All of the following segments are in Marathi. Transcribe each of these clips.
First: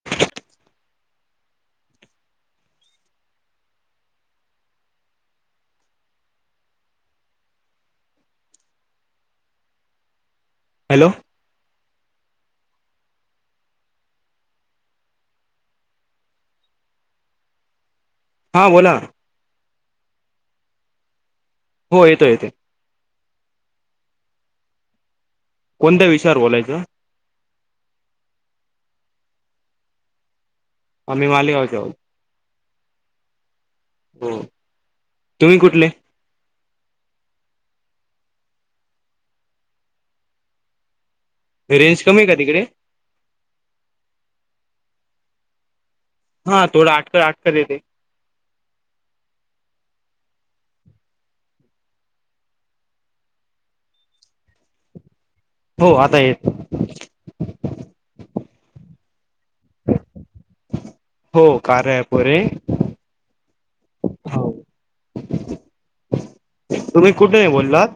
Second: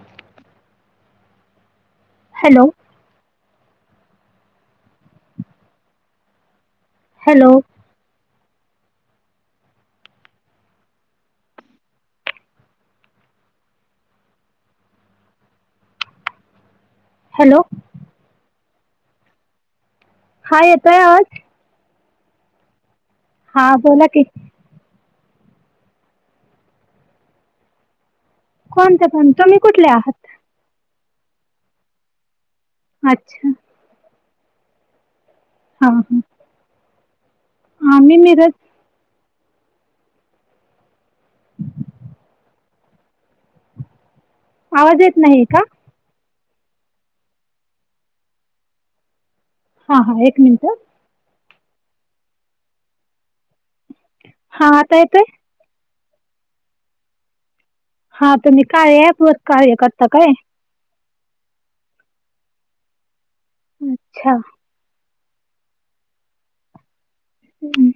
[unintelligible] हॅलो हॅलो हॅलो हॅलो हां बोला हा येतोय आवाज. हो येतोय येतोय. हा बोला की कोणत्या विषयावर बोलायचं? कोणत्या पण. तुम्ही कुठले आहात? आम्ही मालेगावचे आहोत. अच्छा हो. तुम्ही हां कुठले? हां आम्ही मिरज रेंज कमी आहे का तिकडे? आवाज येत नाही का? हा थोडं अटकत अटकत येते. हा हा एक मिनिट. हां आता येतोय. हो आता येतय. हा तुम्ही काय ॲप वर कार्य करता काय? हो कार्य अँप वर आहे. अच्छा हो तुम्ही कुठेन आहे बोललात? हं.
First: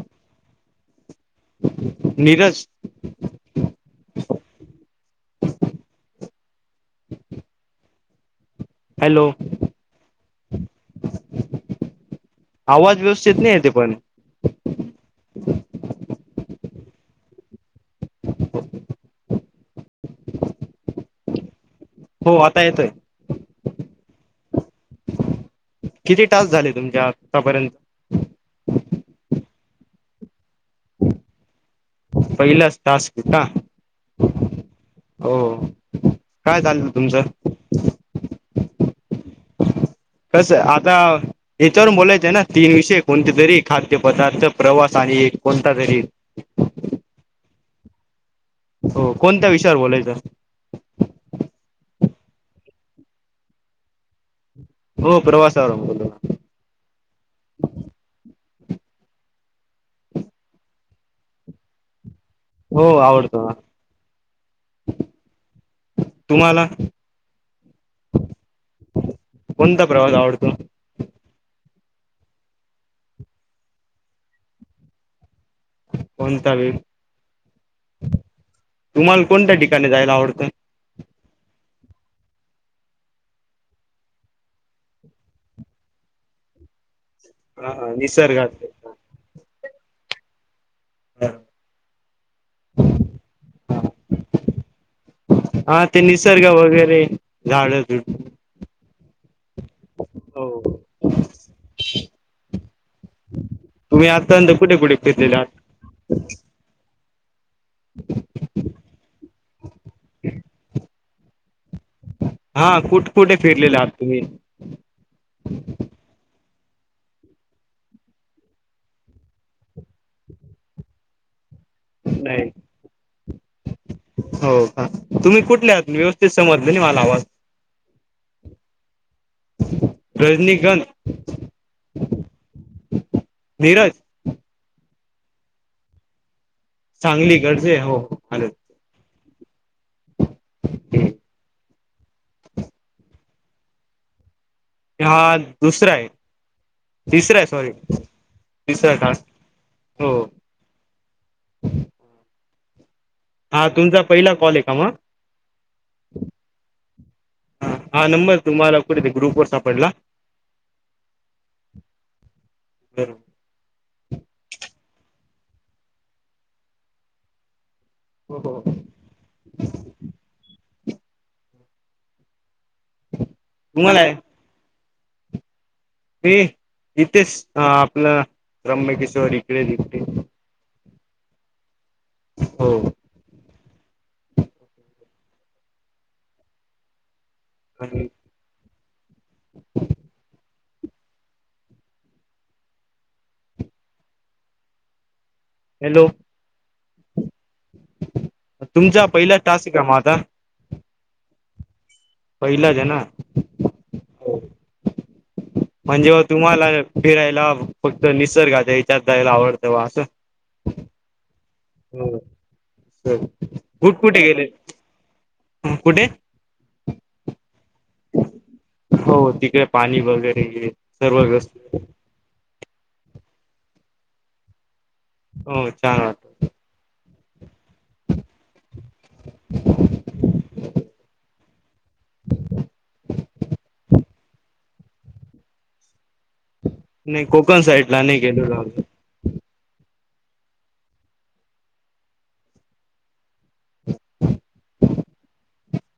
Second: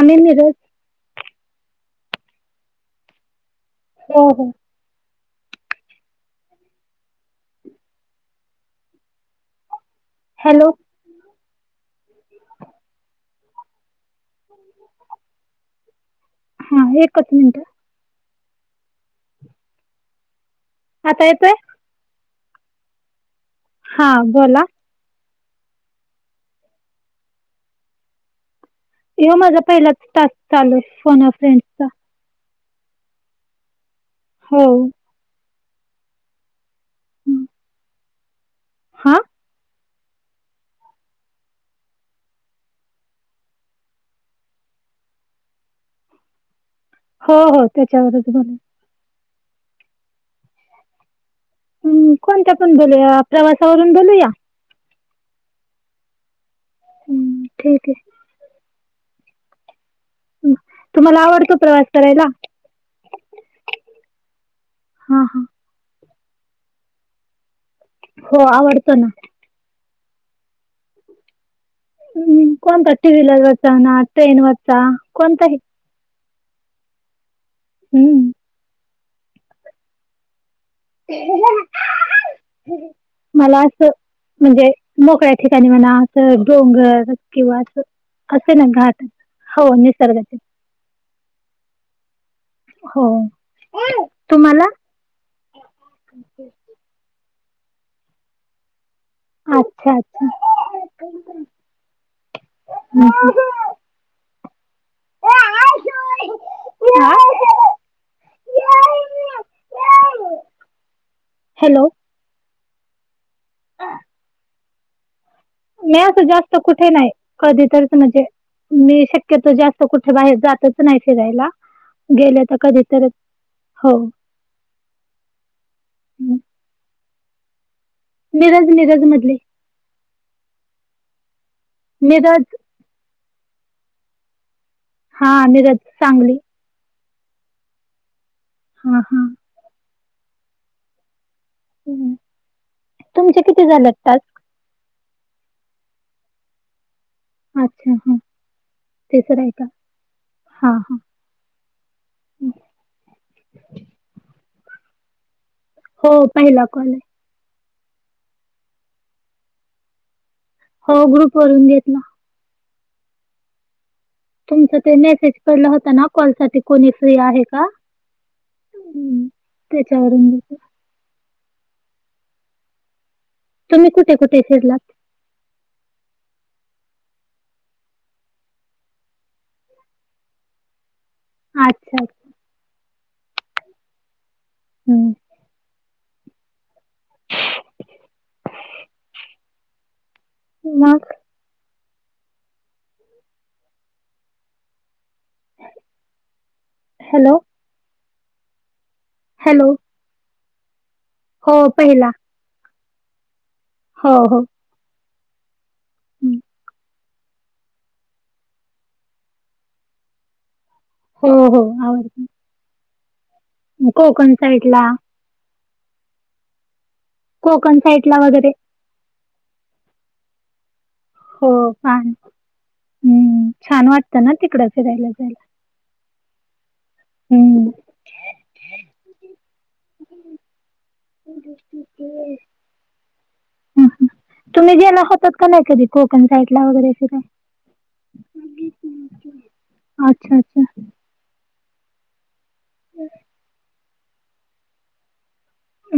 आम्ही मिरज नीरज हो हो हॅलो हॅलो आवाज व्यवस्थित नाही येत ते पण हा एकच मिनिटं. ह आता येतोय? हो आता येतोय. हा बोला? किती तास झाले तुमच्या आतापर्यंत? ह्यो माझा पहिलाच टास्क चालूय फोन फ्रेंड्सचा. पहिलाच टास्क का? हो हो काय चालू ये तुमचं? हा कस आता याच्यावरून बोलायचं ना तीन विषय कोणते तरी खाद्यपदार्थ प्रवास आणि एक कोणता तरी हो हो त्याच्यावरच बोलायचं हो कोणत्या विषयावर बोलायचं हम्म कोणत्यातून बोलूया प्रवासावरून बोलूया हो प्रवासावरुन बोलू. हम्म ठीक आहे. तुम्हाला आवडतो प्रवास करायला? हो आवडतो ना. हां हां तुम्हाला? हो आवडतो ना. कोणता प्रवास आवडतो? हम्म कोणता टी वलर वच ना ट्रेन वरचा कोणता ही कोंतवी हम्म तुम्हाला कोणत्या ठिकाणी जायला आवडतं? [unintelligible] [inaudible] मला असं, म्हणजे मोकळ्या ठिकाणी मणा असं डोंगर किंवा हा असे निसर्गात ना घटात हो निसर्गातील हो. तुम्हाला? हा ते निसर्ग वगैरे झाडु अच्छाचं हो [unintelligible] हं, हं. तुम्ही आतांत कुठ कुठे फिरलेलात? हा [unintelligible] [unintelligible] हॅलो हा कुठ कुठे फिरलेले आहात तुम्ही? मी असं जास्त कुठे नाही, कधी तरच म्हणजे. मी शक्यतो जास्त कुठे बाहेर जातच नाही फिरायला. गेल्या नाही तर कधी तर हो हो का तुम्ही कुठल्या आहात व्यवस्थित समजलं नाही मला आवाज मिरज मिरज मधले. रजनीकांत मीरज नीरज हा निरज, सांगली सांगली कडज हो हो अल हा हा हम् तुमचे किती झालेत टास्क? हा दुसरा आहे. तिसर सॉरी अच्छा हा तिसरं आहे टास्क तिसरा आहे का हा हा हा तुमचा पहिला कॉल आहे का मग? हो पाहिला कॉल हे. ह हा नंबर तुम्हाला कुठेेत ग्रुप वर सापडला. हो ग्रुप वरून घेतला. तुमच ते मेसेज पडला होता ना कॉल साठी कोणी फ्री आहे का. हो हो हम्म त्याच्यावरून तुम्ही आहे कुठे कुठे फिरलात? म तिथेच आपलं त्रममकेश्वर इकडे दिघते अच्छा अच्छा हो. हम्म. [inaudible] मग? हॅलो, हॅलो, तुमचा पहिला हॅलो टास्क का मग आता? हो पहिला. पहिला. [inaudible] हो हो. म्हणजे हं. तुम्हाला फिरायला फक्त निसर्गात इच्यात यायला आवडतं वा असं. हो, हो आवडतं. कुठ कुठे कोकण गेले? साईडला कुठे? कोकन साईड ला वगैरे. हो तिकडे पाणी वगैरे सर्व हो व्यवस्थित पाणी हम्म छान वाटतं ना तिकडं फिरायला जायला. हो [inaudible] हम्म. हं, तुम्ही जेला होतात का नाही कधी कोकण साईडला वगैरे? फिराय? नाही कोकन साइट ला नाही [inaudible] अच्छा अच्छा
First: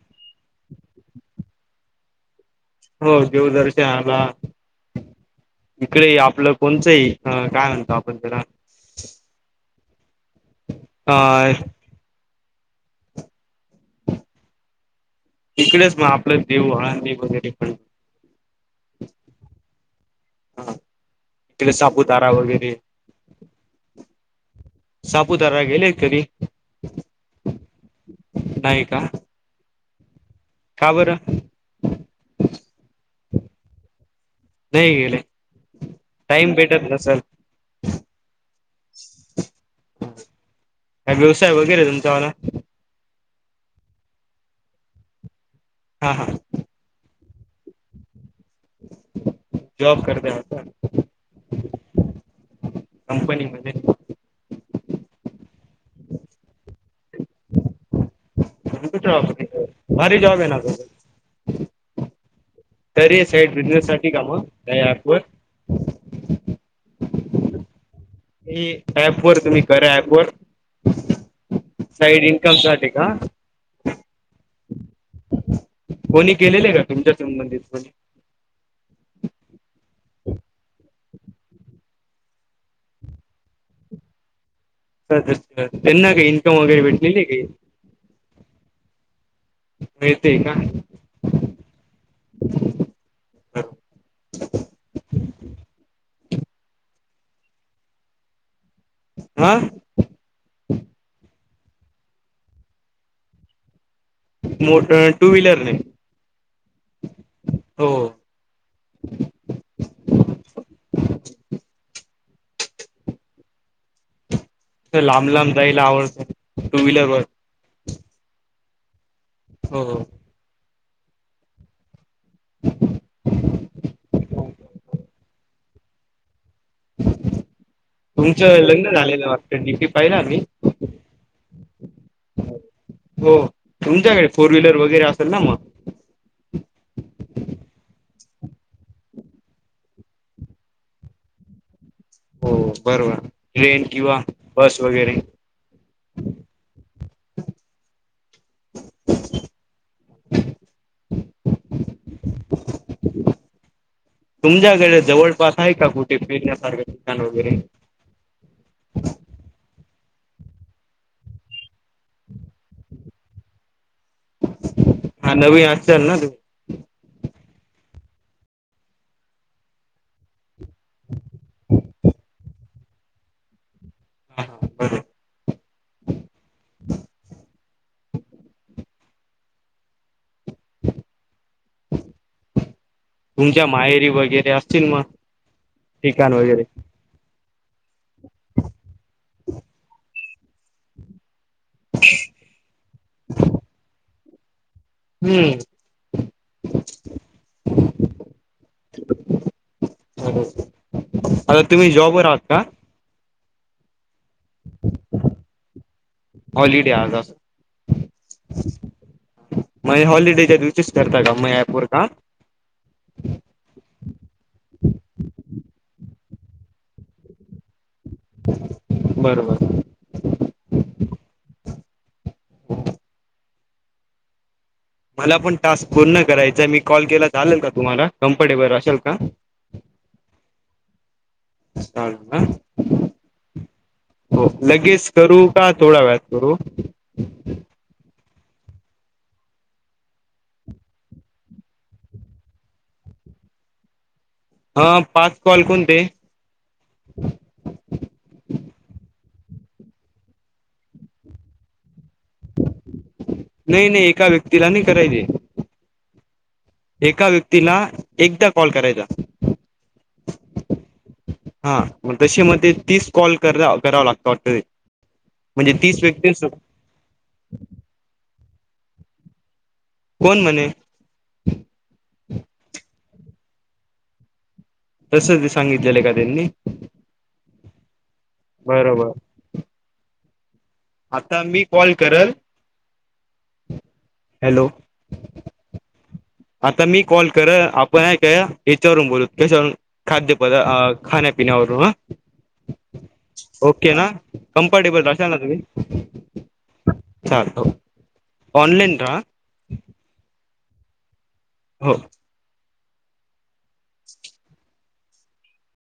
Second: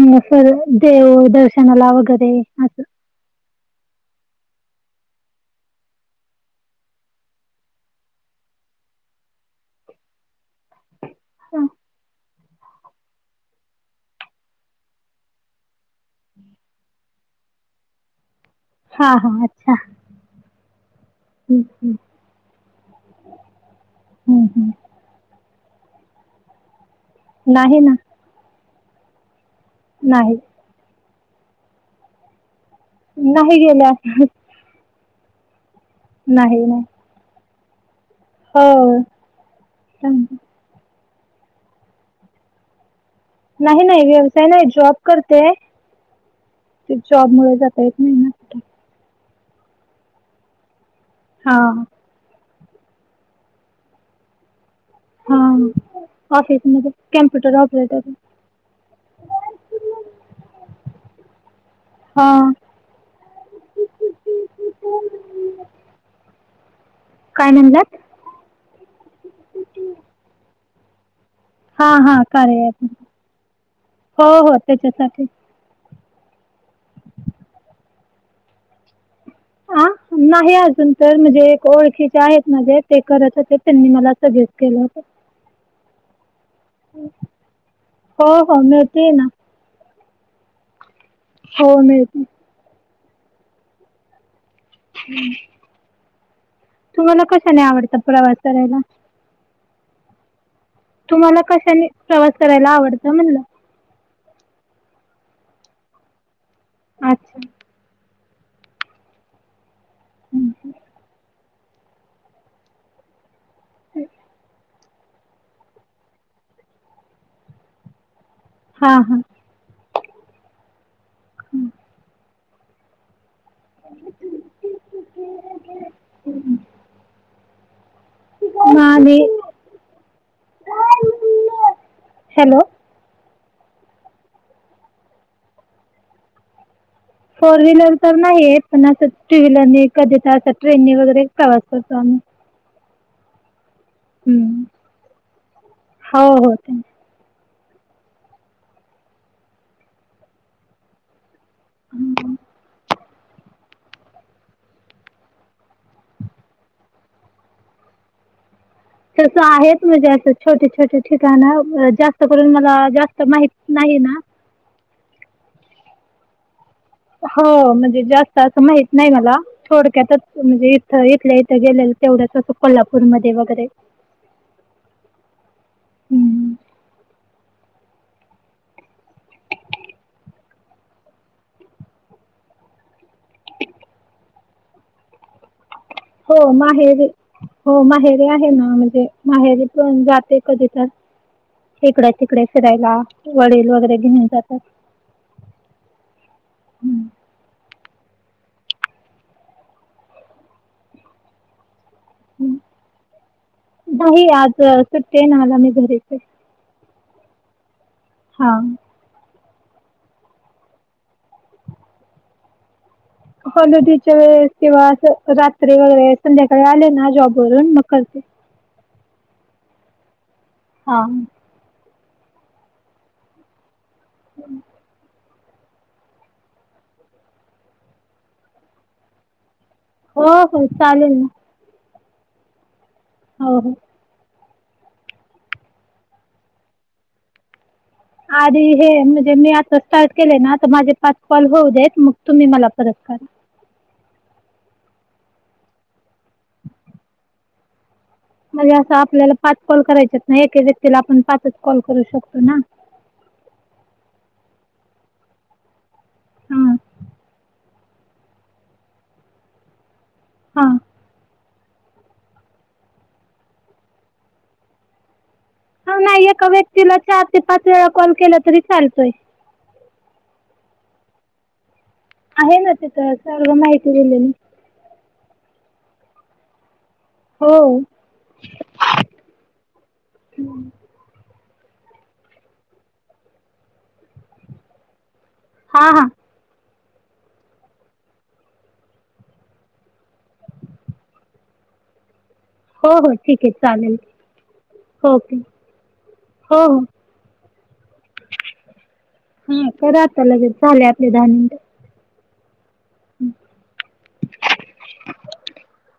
ह सर देव दर्शनला वैगेरे अस हो देवदर्शनला इकडे आपलं कोणतंही काय म्हणतो आपण त्याला. ह. हं. इकडेच मग आपलं देव आळनी वगैरे पण. हा हा अच्छा हा ह् इकडे ह्. सापुतारा वगैरे हम्म हम्म. सापूतारा गेले [inaudible] नाही ना. नाही का? नाही. का बरं? नाही गेल्. [inaudible] नाही गेले टाईम नाही, नाही. भेटत नसेल. हो च का व्यवसाय वगैरे तुमचा म्हाला? नाही नाही व्यवसाय नाही जॉब करते. हा हा. ते जॉब मु जाता येत नाही ना. कुठे जॉब करते. हा. कंपनी मध्ये. हा ऑफिसमध्येध्ये कम्प्युटर ऑपरेटर. भारी जॉब आहे ना त. हा. तर हे साईड बिझनेस साठी का मग त्या अप व काय म्हणालात? ऍप वर तुम्ही [inaudible] ऍप वर. हा हा साईड इन्कम कारण आप साठी का हो हो त्याच्यासाठी. कोणी केलेले आहे का तुमच्या संबंधीत कोणी. ह नाही अजून. तर म्हणजे एक ओळखीचे आहेत माझे ते करत होते त्यांनी मला सजेस्ट केलं. अचछ त्यांना काही इन्कम वगैरे भेटलेले आहे काय? हो हो मिळते ना मिळतेय का? हो मिळते. तुम्हाला कशा न आवडत प्रवास करायला. हा. तुम्हाला कशानी प्रवास करायला आवडतं म्हणलं. मो टू व्हीलरने. अच्छा. हो. हम् ह. हम. लांब लांब जायला आवडतं टू व्हीलरवर. हा हा. हो हो. तुमचं हां लग्न आणि झालेलं वाटत डीपी पाहिलं आम्ही. हॅलो हो तुमच्याकडे फोर व्हीलर वगैरे असेल ना मग फोर व्हीलर तर नाही पण असं टू व्हीलरने कधी तर अस ट्रेनने वगैरे प्रवास करतो आम्ही हो बरोबर ट्रेन किंवा हं. बस वगैरे हो हो त्यां हम् तुमच्याकडे जवळपास आहे का कुठे फिरण्यासारखे दुकान वगैरे तसं आहे म्हणजे असं छोटे छोटे ठिकाणं जास्त करून मला जास्त माहित नाही ना हा नवीन असाल ना तुम्ही हो म्हणजे जास्त असं माहित नाही मला थोडक्यात म्हणजे इथं इथल्या इथं गेलेलं तेवढंच असो कोल्हापूरमध्ये वगैरे हा हा बर हं. तुमच्या माहेरी वगैरे असतील मग ठिकाण हो वगैरे माहेरी हो माहेरी आहे ना म्हणजे माहेरी पण जाते कधी तर इकड्या तिकडे फिरायला वडील वगैरे घेऊन जातात हम्म [unintelligible] आता तुम्ही जॉबर आहात का नाही आज सुट्टते ना आम्ही मी घरीच हाय हॉलिडे आज आस हा मय हॉलिडेच्या दिवशीच करता का मय यापवर काम हॉलिडेच्या वेळेस किंवा असं रात्री वगैरे संध्याकाळी आले ना जॉबवरून मग करते बरं बरं हा हम् मला पण टास्क पूर्ण करायचाय मी कॉल केला चालेल का तुम्हाला कम्फर्टेबल असेल का हो हो चालेल ना [unintelligible] हो हो हो लगेच करू का थोडा वेळात करू आधी हे म्हणजे मी आता स्टार्ट केले ना तर माझे पाच कॉल होऊ देत मग तुम्ही मला परत करा हा पाच कॉल कोणते म्हणजे असं आपल्याला पाच कॉल करायचे ना एका व्यक्तीला आपण पाच कॉल करू शकतोय ना नाही नाही एका व्यक्तीला नाही करायचे हम्म एका व्यक्तीला एकदा कॉल करायचा हां हा मग तशी मग ते तीस कॉल करा कराव लागत वाटत ते. म्हणजे ह तीस नाय व्यक्ती एका व्यक्तीला चार ते पाच वेळा कॉल केला तरी चालतोय. कोण म्हणे आहे ना तिथं सर्व माहिती दिलेली. तस ते सांगितलेलं का त्यांनी हो बरं बरं. हम्.. आता मी कॉल करल हॅलो, हां हां. आता मी कॉल करल आपण न्हाय काय याच्यावरून बोलू कशावरून. खाद्यपदार अ खान्यापीन्या वरून ह. हो हो ठीक आहे ओके चालेल ना कम्फर्टेबल राशल ओके ना तुम्ही. हो हो चाल हो ऑनलाईन रहा. हा करा आता लगेच झाले आपले दहा मिनटं. हो. हम